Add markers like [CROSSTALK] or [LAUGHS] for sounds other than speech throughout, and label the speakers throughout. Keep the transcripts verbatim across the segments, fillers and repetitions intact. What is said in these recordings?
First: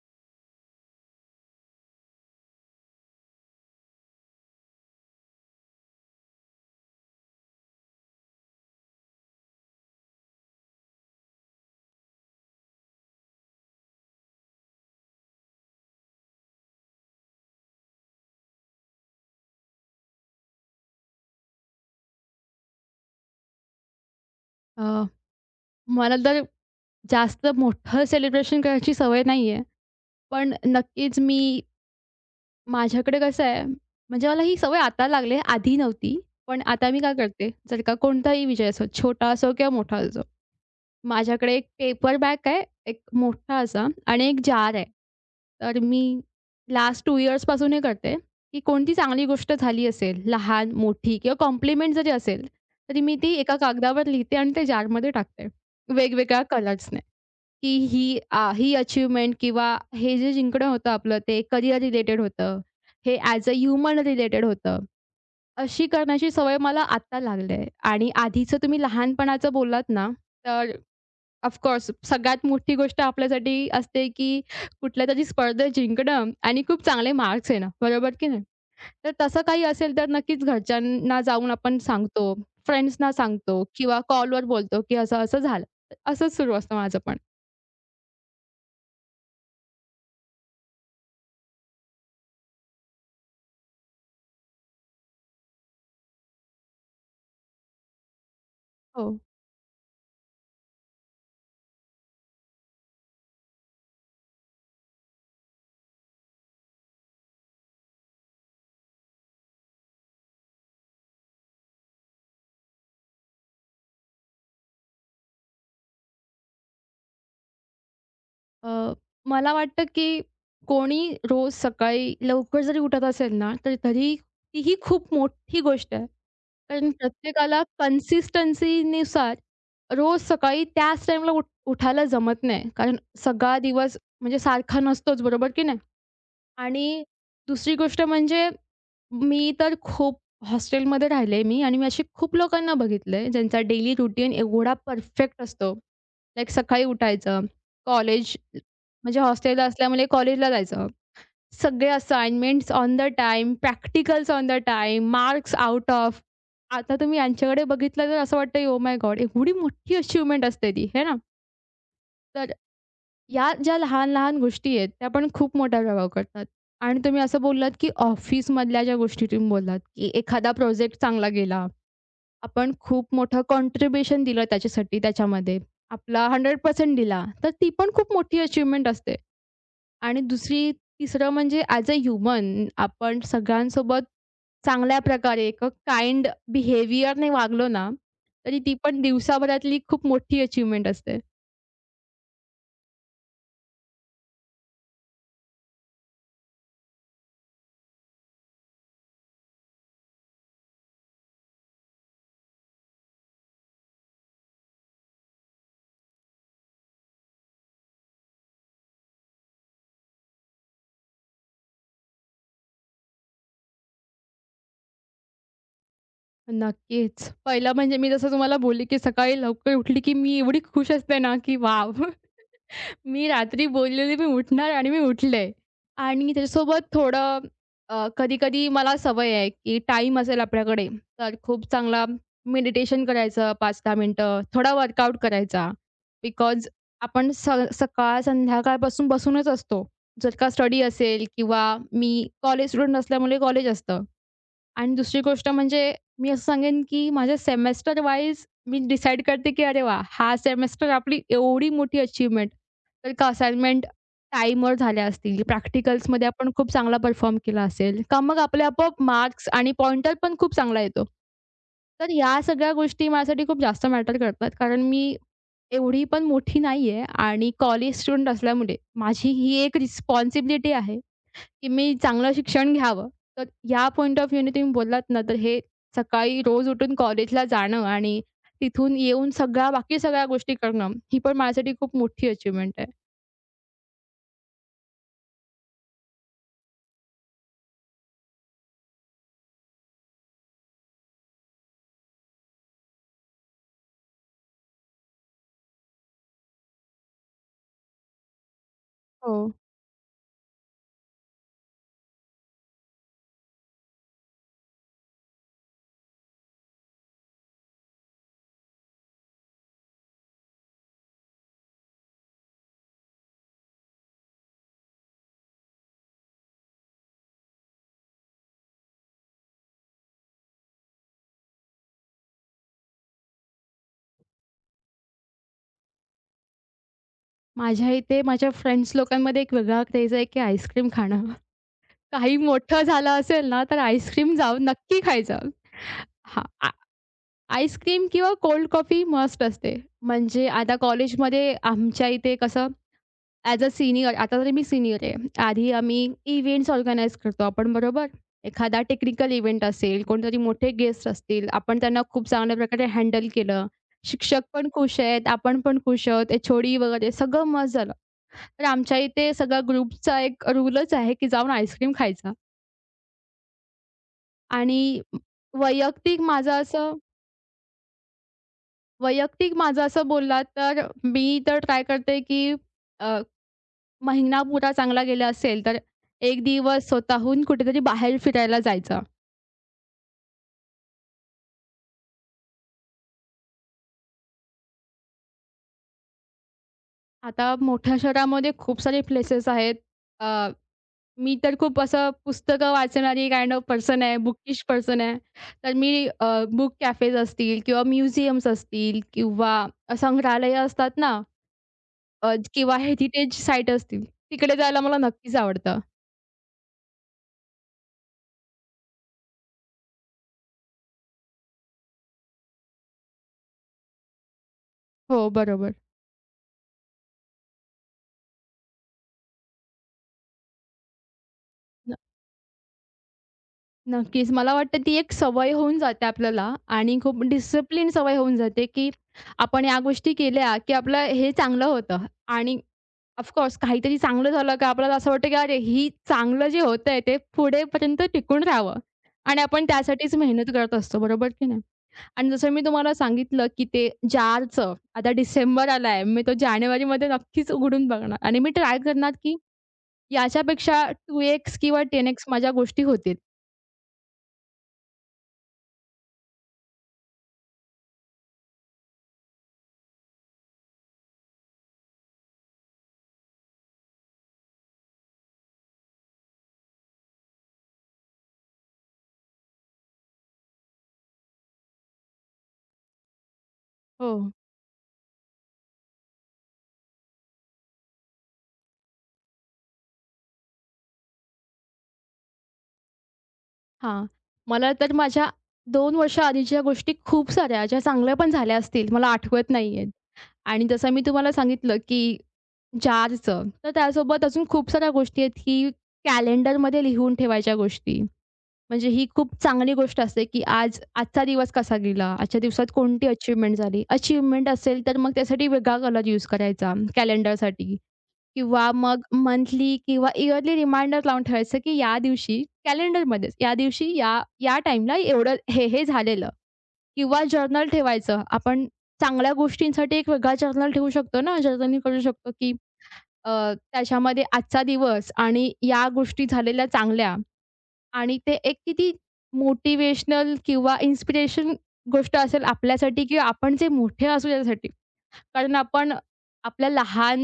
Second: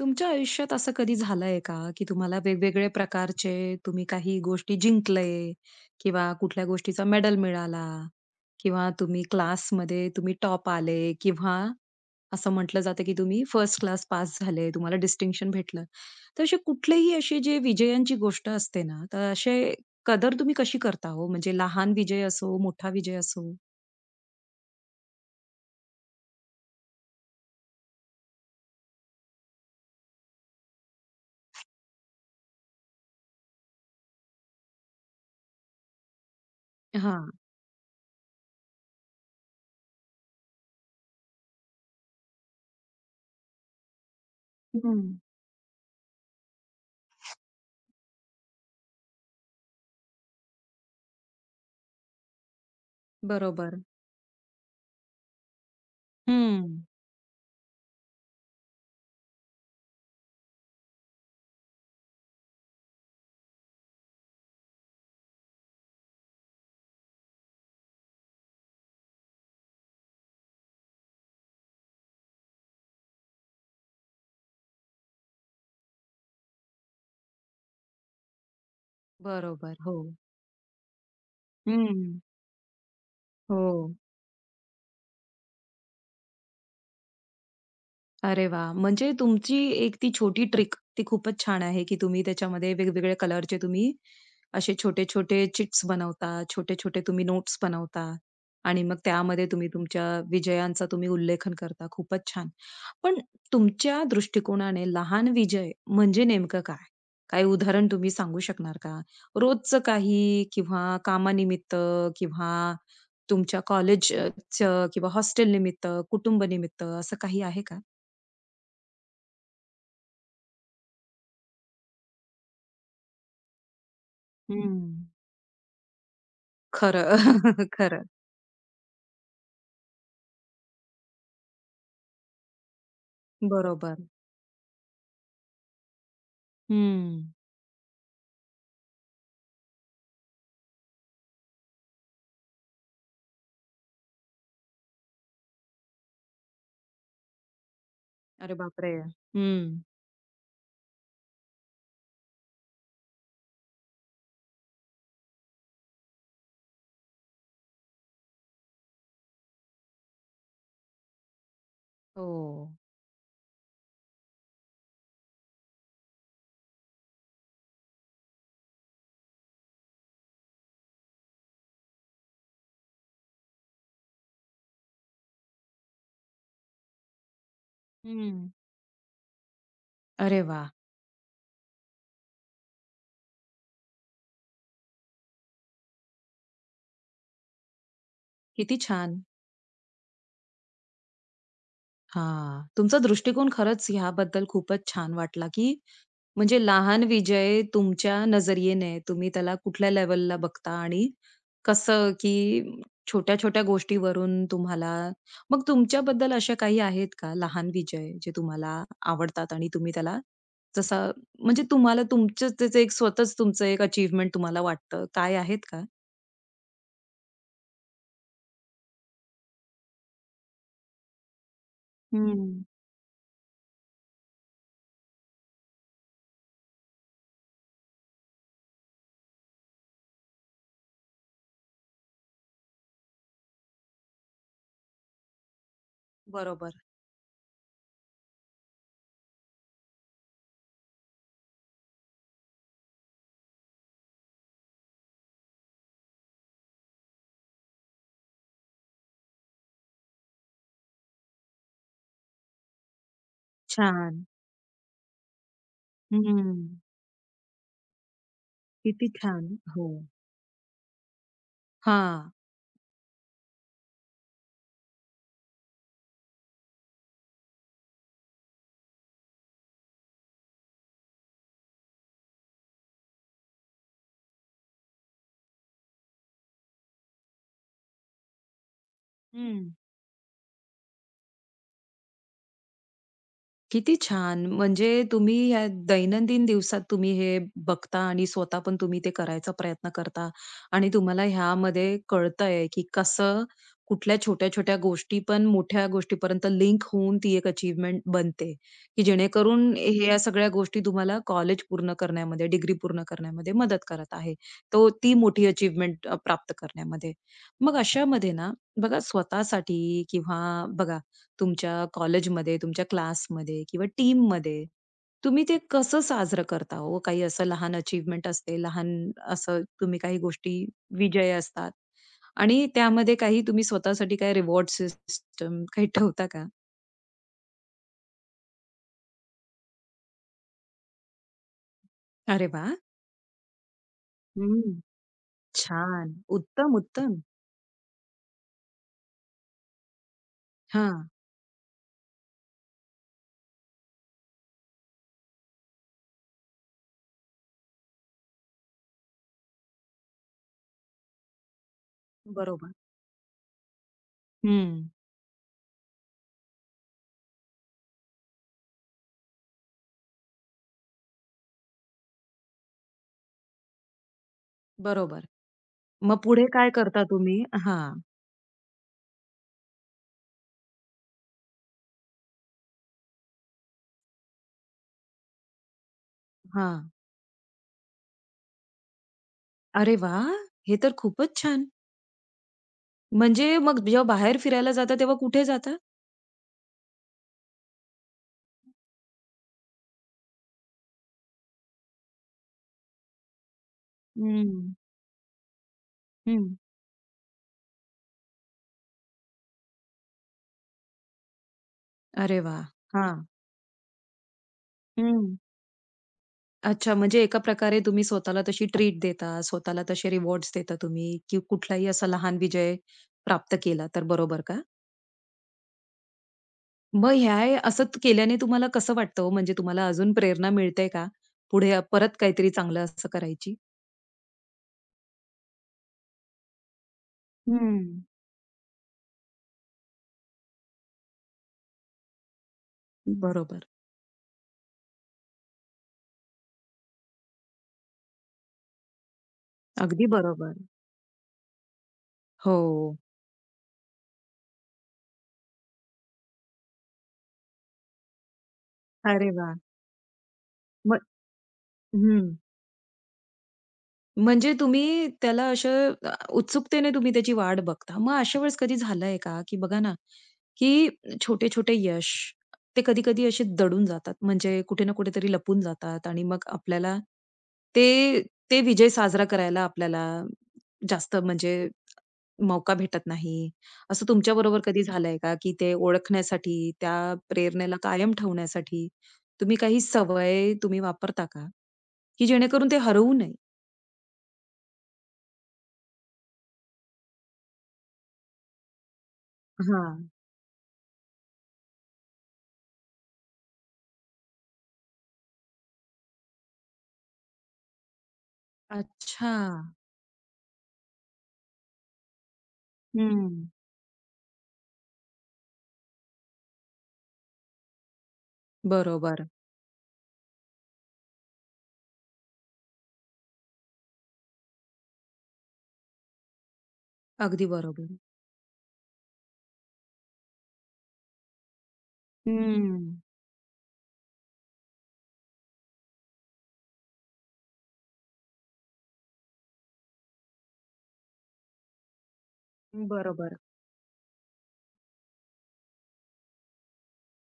Speaker 1: तुमच्या आयुष्यात असं कधी झालंय का, की तुम्हाला वेगवेगळे प्रकारचे तुम्ही काही गोष्टी जिंकले किंवा कुठल्या गोष्टीचा मेडल मिळाला किंवा तुम्ही क्लासमध्ये तुम्ही टॉप आले किंवा असं म्हटलं जातं, की तुम्ही फर्स्ट क्लास पास झाले, तुम्हाला डिस्टिंक्शन भेटलं. तर असे कुठलेही असे जे विजयांची गोष्ट असते ना, तर असे कदर तुम्ही कशी करता हो? म्हणजे लहान विजय असो, मोठा विजय असो?
Speaker 2: अ, मला तर जास्त मोठं सेलिब्रेशन करायची सवय नाही आहे. पण नक्कीच मी माझ्याकडे कसं आहे, म्हणजे मला ही सवय आता लागली आहे, आधी नव्हती. पण आता मी काय
Speaker 1: हां.
Speaker 2: करते, जर का कोणताही विजय असो, छोटा असो किंवा मोठा असो, माझ्याकडे एक पेपर बॅग आहे, एक मोठा असा आणि एक जार आहे.
Speaker 1: हं.
Speaker 2: तर मी लास्ट दोन इयर्सपासून हे करते, की कोणती चांगली गोष्ट झाली असेल, लहान, मोठी किंवा कॉम्प्लिमेंट जरी असेल, तरी मी ती एका
Speaker 1: बरोबर.
Speaker 2: कागदावर लिहिते आणि ते जारमध्ये टाकते, वेगवेगळ्या
Speaker 1: हं.
Speaker 2: कलर्सने. की ही आ, ही अचीव्हमेंट किंवा हे जे जिंकणं होतं आपलं ते करिअर रिलेटेड होतं. हे ॲज अ ह्युमन रिलेटेड होतं. अशी करण्याची सवय मला आत्ता लागली आहे आणि आधीचं तुम्ही लहानपणाचं बोललात ना, तर ऑफकोर्स सगळ्यात मोठी गोष्ट आपल्यासाठी असते की कुठल्यातरी स्पर्धेत जिंकणं आणि खूप चांगले मार्क्स येणं, बरोबर की नाही? तर तसं काही
Speaker 1: बरोबर.
Speaker 2: असेल
Speaker 1: हो.
Speaker 2: तर नक्कीच घरच्यांना जाऊन आपण
Speaker 1: हं.
Speaker 2: सांगतो, फ्रेंड्सना सांगतो
Speaker 1: हो.
Speaker 2: किंवा कॉलवर बोलतो की असं-असं झालं. असंच सुरू असतं माझं पण.
Speaker 1: अरे वा, म्हणजे तुमची एक ती छोटी ट्रिक ती खूपच छान आहे, की तुम्ही त्याच्यामध्ये वेगवेगळ्या कलरचे तुम्ही असे छोटे-छोटे चिट्स बनवता, छोटे-छोटे तुम्ही नोट्स बनवता आणि मग
Speaker 2: हो.
Speaker 1: त्यामध्ये तुम्ही तुमच्या विजयांचा तुम्ही उल्लेखन करता. खूपच छान. पण तुमच्या दृष्टिकोनाने लहान विजय म्हणजे नेमकं काय? काही उदाहरण तुम्ही सांगू शकणार का? रोजचं काही किंवा कामानिमित्त किंवा तुमच्या कॉलेजचं किंवा हॉस्टेल निमित्त, कुटुंबनिमित्त असं काही आहे का?
Speaker 2: अ, मला वाटतं की कोणी रोज सकाळी लवकर जरी उठत असेल ना, तर तरी
Speaker 1: हं.
Speaker 2: तीही खूप मोठी गोष्ट आहे. कारण
Speaker 1: खरं.
Speaker 2: प्रत्येकाला
Speaker 1: [LAUGHS] खरं.
Speaker 2: कन्सिस्टन्सीनुसार रोज सकाळी त्याच टाईमला उठ उठायला जमत नाही. कारण सगळा
Speaker 1: बरोबर.
Speaker 2: दिवस म्हणजे सारखा नसतोच, बरोबर की नाही? आणि
Speaker 1: हं.
Speaker 2: दुसरी गोष्ट म्हणजे मी तर खूप हॉस्टेलमध्ये राहिले मी आणि मी अशी खूप लोकांना बघितलंय ज्यांचा डेली रुटीन एवढा परफेक्ट असतो. लाइक सकाळी उठायचं, कॉलेज
Speaker 1: अरे बापरे!
Speaker 2: म्हणजे हॉस्टेलला
Speaker 1: हं.
Speaker 2: असल्यामुळे कॉलेजला जायचं. सगळे assignments on the time, practicals on the time, marks out of. आता तुम्ही यांच्याकडे बघितलं तर असं वाटतं, "ओह माय गॉड!" एवढी मोठी अचिव्हमेंट असते ती, हे ना?
Speaker 1: हो.
Speaker 2: तर या ज्या लहान-लहान गोष्टी आहेत, त्या पण खूप मोठा प्रभाव करतात. आणि तुम्ही असं बोललात, की ऑफिसमधल्या ज्या गोष्टी तुम्ही बोललात, की एखादा प्रोजेक्ट चांगला गेला. आपण खूप मोठं कॉन्ट्रिब्युशन दिलं त्याच्यासाठी त्याच्यामध्ये. आपला शंभर टक्के दिला, तर ती पण खूप मोठी
Speaker 1: हं.
Speaker 2: अचीव्हमेंट असते. आणि
Speaker 1: अरे वा,
Speaker 2: दुसरी तिसरं म्हणजे ॲज अ ह्युमन आपण सगळ्यांसोबत चांगल्या प्रकारे एक काइंड बिहेवियरने वागलो ना, तरी ती
Speaker 1: किती
Speaker 2: पण
Speaker 1: छान.
Speaker 2: दिवसाभरातली खूप मोठी अचीव्हमेंट असते.
Speaker 1: हां. तुमचा दृष्टिकोन खरंच ह्याबद्दल खूपच छान वाटला, की म्हणजे लहान विजय तुमच्या नजरेने तुम्ही त्याला कुठल्या लेव्हलला बघता आणि कसं, की छोट्या-छोट्या गोष्टीवरून तुम्हाला मग तुमच्याबद्दल अशा काही आहेत का लहान विजय जे तुम्हाला आवडतात आणि तुम्ही त्याला जसा म्हणजे तुम्हाला तुमचं त्याचं एक स्वतःच तुमचं एक अचीव्हमेंट तुम्हाला वाटतं, काय आहेत का?
Speaker 2: नक्कीच. पहिलं म्हणजे मी जसं तुम्हाला बोलली, की सकाळी लवकर उठली, की मी एवढी खुश असते ना, की वाव
Speaker 1: हं.
Speaker 2: [LAUGHS] मी रात्री बोललेली मी उठणार आणि मी उठले. आणि त्याच्यासोबत थोडं अ, कधी-कधी मला सवय आहे, की टाईम असेल आपल्याकडे, तर खूप चांगला मेडिटेशन करायचं पाच ते दहा मिनिटं, थोडा वर्कआउट करायचा. बिकॉज
Speaker 1: बरोबर.
Speaker 2: आपण स सकाळ संध्याकाळपासून बसूनच असतो. जर का स्टडी असेल किंवा मी कॉलेज स्टुडंट असल्यामुळे कॉलेज असतं. आणि दुसरी गोष्ट म्हणजे मी असं सांगेन, की माझ्या सेमेस्टर वाईज मी डिसाईड करते, की अरे वाह! हा सेमेस्टर आपली एवढी मोठी अचीव्हमेंट. तर का असाइनमेंट
Speaker 1: छान.
Speaker 2: टाईमवर झाल्या असतील, प्रॅक्टिकल्समध्ये आपण
Speaker 1: हं.
Speaker 2: खूप चांगला परफॉर्म केला असेल, का मग आपले आपोआप
Speaker 1: किती छान.
Speaker 2: मार्क्स आणि
Speaker 1: हो.
Speaker 2: पॉइंटर पण खूप चांगला येतो. तर
Speaker 1: हां.
Speaker 2: या सगळ्या गोष्टी माझ्यासाठी खूप जास्त मॅटर करतात. कारण मी एवढी पण मोठी नाहीये आणि कॉलेज स्टुडंट असल्यामुळे माझी ही एक रिस्पॉन्सिबिलिटी आहे. की मी चांगलं शिक्षण घ्यावं. तर ह्या पॉइंट ऑफ व्ह्यूने तुम्ही बोललात ना, तर हे सकाळी रोज उठून कॉलेजला जाणं आणि तिथून येऊन सगळ्या
Speaker 1: हं.
Speaker 2: बाकी सगळ्या गोष्टी करणं, ही पण माझ्यासाठी खूप मोठी अचीव्हमेंट आहे.
Speaker 1: किती छान! म्हणजे तुम्ही या दैनंदिन दिवसात तुम्ही हे बघता आणि स्वतः पण तुम्ही ते करायचा प्रयत्न करता आणि तुम्हाला ह्यामध्ये कळतंय, की कसं कुठल्या छोट्या-छोट्या गोष्टी पण मोठ्या गोष्टीपर्यंत लिंक होऊन ती एक अचीव्हमेंट बनते, की
Speaker 2: हो.
Speaker 1: जेणेकरून ह्या सगळ्या गोष्टी तुम्हाला कॉलेज पूर्ण करण्यामध्ये, डिग्री पूर्ण करण्यामध्ये मदत करत आहे. तो ती मोठी अचीव्हमेंट प्राप्त करण्यामध्ये. मग अशामध्ये ना, बघा स्वतःसाठी किंवा बघा तुमच्या कॉलेजमध्ये, तुमच्या क्लासमध्ये किंवा टीममध्ये तुम्ही ते कसं साजरं करता हो? काही असं लहान अचीव्हमेंट असते, लहान असं तुम्ही काही गोष्टी विजय असतात आणि त्यामध्ये काही तुम्ही स्वतःसाठी काही रिवॉर्ड सिस्टम काही ठेवता का?
Speaker 2: माझ्या इथे माझ्या फ्रेंड्स लोकांमध्ये एक वेगळा क्रेज आहे, की आईस्क्रीम खाणं. [LAUGHS] काही
Speaker 1: अरे वाह!
Speaker 2: मोठं झालं असेल ना, तर आईस्क्रीम जाऊन
Speaker 1: हं.
Speaker 2: नक्की खायचं.
Speaker 1: छान.
Speaker 2: हां, आ
Speaker 1: उत्तम, उत्तम.
Speaker 2: आईस्क्रीम किंवा कोल्ड कॉफी मस्ट असते. म्हणजे आता
Speaker 1: हां,
Speaker 2: कॉलेजमध्ये आमच्या इथे कसं ॲज अ सीनियर आता तरी मी सीनियर आहे. आधी आम्ही इव्हेंट्स ऑर्गनाइज करतो आपण बरोबर? एखादा टेक्निकल इव्हेंट असेल, कोणतरी मोठे गेस्ट असतील, आपण त्यांना खूप चांगल्या
Speaker 1: बरोबर.
Speaker 2: प्रकारे हँडल केलं. शिक्षक पण
Speaker 1: हं,
Speaker 2: खुश आहेत, आपण पण खुश आहोत, एच-ओ-डी वगैरे सगळं मस्त झालं. तर आमच्या इथे सगळा ग्रुपचा एक रूलच आहे, की जाऊन आईस्क्रीम खायचा आणि
Speaker 1: बरोबर. मग
Speaker 2: वैयक्तिक
Speaker 1: पुढे
Speaker 2: माझं
Speaker 1: काय
Speaker 2: असं
Speaker 1: करता तुम्ही? हां,
Speaker 2: वैयक्तिक माझं असं बोललात तर मी तर ट्राय करते, की महिना पुरा चांगला गेला असेल, तर एक दिवस
Speaker 1: हां.
Speaker 2: स्वतःहून कुठेतरी बाहेर फिरायला जायचं.
Speaker 1: अरे वाह! हे तर खूपच छान. म्हणजे मग जेव्हा बाहेर फिरायला जाता तेव्हा कुठे जाता?
Speaker 2: आता मोठ्या शहरामध्ये खूप सारे प्लेसेस आहेत. अ, मी तर खूप असं पुस्तकं वाचणारी काइंड ऑफ पर्सन आहे, बुकिश
Speaker 1: हं,
Speaker 2: पर्सन आहे. तर मी
Speaker 1: हं.
Speaker 2: बुक कॅफेज असतील किंवा म्युझियम्स असतील किंवा संग्रहालय असतात ना अ,
Speaker 1: अरे वाह!
Speaker 2: किंवा
Speaker 1: हां.
Speaker 2: हेरिटेज साईट असतील, तिकडे जायला मला नक्कीच
Speaker 1: हं.
Speaker 2: आवडतं.
Speaker 1: अच्छा, म्हणजे एका प्रकारे तुम्ही स्वतःला तशी ट्रीट देता, स्वतःला तसे रिवॉर्ड्स देता तुम्ही, की कुठलाही असा लहान विजय प्राप्त केला तर, बरोबर का?
Speaker 2: हो, बरोबर.
Speaker 1: मग ह्या असं त- केल्याने तुम्हाला कसं वाटतं हो? म्हणजे तुम्हाला अजून प्रेरणा मिळते का? पुढे अ, परत काहीतरी चांगलं असं करायची?
Speaker 2: नक्कीच. मला वाटतं ती एक सवय होऊन जाते आपल्याला आणि खूप
Speaker 1: हं.
Speaker 2: डिसिप्लिन सवय होऊन जाते, की आपण या गोष्टी केल्या, की आपलं हे चांगलं होतं आणि ऑफकोर्स
Speaker 1: बरोबर.
Speaker 2: काहीतरी चांगलं झालं का आपल्याला असं वाटतं, की अरे ही चांगलं जे होतंय ते पुढेपर्यंत टिकून राहावं आणि आपण
Speaker 1: अगदी
Speaker 2: त्यासाठीच मेहनत
Speaker 1: बरोबर.
Speaker 2: करत असतो. बरोबर की नाही? आणि जसं मी तुम्हाला
Speaker 1: हो.
Speaker 2: सांगितलं, की ते जारचं आता डिसेंबर आलाय. मी तो जानेवारीमध्ये नक्कीच उघडून बघणार आणि मी ट्राय करणार,
Speaker 1: अरे
Speaker 2: की
Speaker 1: वाह!
Speaker 2: याच्यापेक्षा
Speaker 1: मग
Speaker 2: टू एक्स किंवा टेन एक्स
Speaker 1: हं.
Speaker 2: माझ्या गोष्टी होतील.
Speaker 1: म्हणजे तुम्ही त्याला असं अ, उत्सुकतेने तुम्ही त्याची वाट बघता. मग अशा वेळेस कधी झालंय का, की बघा ना, की छोटे-छोटे यश ते कधी-कधी असे दडून जातात. म्हणजे कुठे ना कुठेतरी लपून जातात आणि मग आपल्याला ते ते विजय साजरा करायला आपल्याला जास्त म्हणजे मौका भेटत नाही. असं
Speaker 2: हो.
Speaker 1: तुमच्याबरोबर कधी झालंय का, की ते ओळखण्यासाठी, त्या प्रेरणेला कायम ठेवण्यासाठी तुम्ही काही सवय तुम्ही वापरता का, की जेणेकरून ते हरवू नये?
Speaker 2: हां. मला तर माझ्या दोन वर्षाआधीच्या गोष्टी खूप साऱ्या ज्या चांगल्या पण झाल्या असतील, मला आठवत नाहीयेत.
Speaker 1: हां.
Speaker 2: आणि जसं मी तुम्हाला सांगितलं, की जारचं, तर त्यासोबत अजून खूप साऱ्या गोष्टी आहेत, की कॅलेंडरमध्ये लिहून ठेवायच्या गोष्टी. म्हणजे ही खूप
Speaker 1: अच्छा.
Speaker 2: चांगली गोष्ट असते, की आज आजचा दिवस कसा गेला? आजच्या दिवसात कोणती
Speaker 1: हं.
Speaker 2: अचीव्हमेंट झाली? अचीव्हमेंट असेल तर मग त्यासाठी वेगळा कलर यूज करायचा कॅलेंडरसाठी. किंवा मग
Speaker 1: बरोबर.
Speaker 2: मंथली किंवा इयरली रिमाइंडर लावून ठेवायचं, की या दिवशी कॅलेंडरमध्येच या दिवशी या, या टाईमला एवढं हे, हे झालेलं किंवा
Speaker 1: अगदी
Speaker 2: जर्नल
Speaker 1: बरोबर.
Speaker 2: ठेवायचं. आपण चांगल्या गोष्टींसाठी एक वेगळा जर्नल ठेवू शकतो ना, जर्नलिंग करू शकतो, की
Speaker 1: हं.
Speaker 2: अ, त्याच्यामध्ये आजचा दिवस आणि या गोष्टी झालेल्या चांगल्या आणि ते एक किती मोटिव्हेशनल किंवा इन्स्पिरेशन गोष्ट असेल आपल्यासाठी किंवा
Speaker 1: बरोबर,
Speaker 2: आपण जे मोठे असू त्यासाठी. कारण आपण आपल्या लहान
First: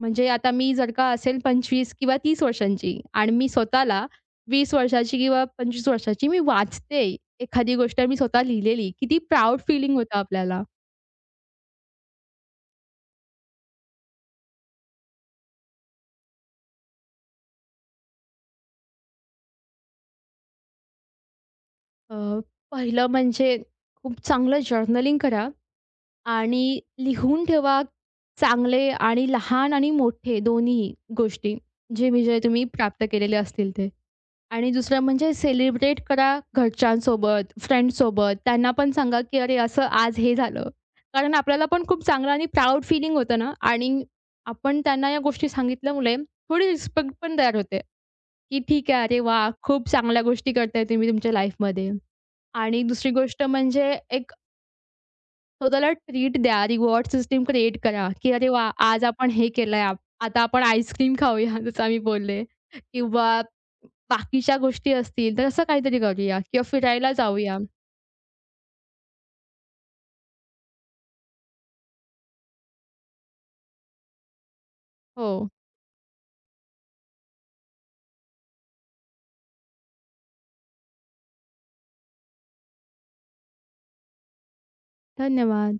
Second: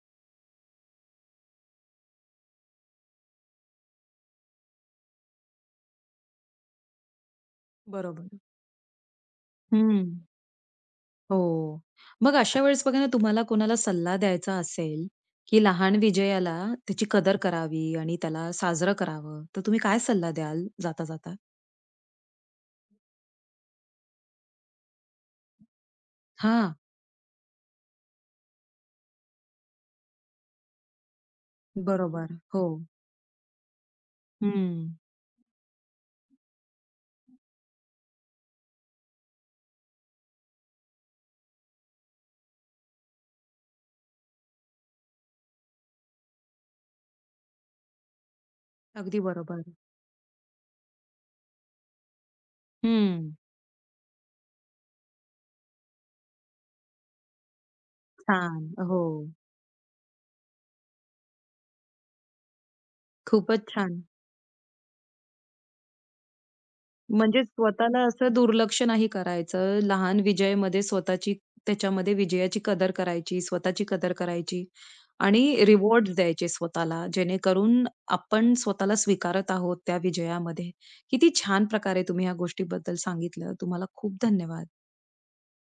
Speaker 2: म्हणजे आता मी जर का असेल पंचवीस किंवा तीस वर्षांची आणि मी स्वतःला वीस वर्षाची किंवा पंचवीस वर्षाची मी वाचते एखादी गोष्ट मी
Speaker 1: बरोबर.
Speaker 2: स्वतः लिहिलेली. किती प्राउड फीलिंग
Speaker 1: हं.
Speaker 2: होतं आपल्याला.
Speaker 1: हो. मग अशा वेळेस बघा ना, तुम्हाला कोणाला सल्ला द्यायचा असेल, की लहान विजयाला त्याची कदर करावी आणि त्याला साजरं करावं, तर तुम्ही काय सल्ला द्याल जाता-जाता?
Speaker 2: अ, पहिलं म्हणजे खूप चांगलं जर्नलिंग करा
Speaker 1: हां.
Speaker 2: आणि लिहून ठेवा चांगले आणि लहान आणि मोठे दोन्ही गोष्टी, जे
Speaker 1: बरोबर.
Speaker 2: विजय
Speaker 1: हो.
Speaker 2: तुम्ही प्राप्त केलेले असतील ते. आणि
Speaker 1: हं.
Speaker 2: दुसरं म्हणजे सेलिब्रेट करा घरच्यांसोबत, फ्रेंड्ससोबत. त्यांना पण सांगा, की "अरे, असं आज हे झालं." कारण आपल्याला पण खूप चांगलं आणि प्राउड फीलिंग होतं ना आणि आपण त्यांना या गोष्टी सांगितल्यामुळे थोडी रिस्पेक्ट पण तयार होते, की "ठीक आहे, अरे
Speaker 1: अगदी
Speaker 2: वाह!
Speaker 1: बरोबर.
Speaker 2: खूप चांगल्या गोष्टी करताय तुम्ही तुमच्या लाईफमध्ये." आणि दुसरी
Speaker 1: हं.
Speaker 2: गोष्ट म्हणजे एक स्वतःला ट्रीट द्या, रिवॉर्ड सिस्टम क्रिएट करा, की "अरे
Speaker 1: छान.
Speaker 2: वाह!
Speaker 1: हो.
Speaker 2: आज आपण हे केलंय, आप आता आपण आईस्क्रीम खाऊया," जसं आम्ही बोलले किंवा
Speaker 1: खूपच छान.
Speaker 2: बाकीच्या गोष्टी असतील, तर असं काहीतरी करूया किंवा फिरायला
Speaker 1: म्हणजे
Speaker 2: जाऊया.
Speaker 1: स्वतःला असं दुर्लक्ष नाही करायचं. लहान विजयमध्ये स्वतःची त्याच्यामध्ये विजयाची कदर करायची, स्वतःची कदर करायची
Speaker 2: हो,
Speaker 1: आणि रिवॉर्ड्स द्यायचे स्वतःला, जेणेकरून आपण स्वतःला स्वीकारत आहोत त्या विजयामध्ये. किती छान प्रकारे तुम्ही ह्या गोष्टीबद्दल सांगितलं. तुम्हाला खूप धन्यवाद.
Speaker 2: धन्यवाद.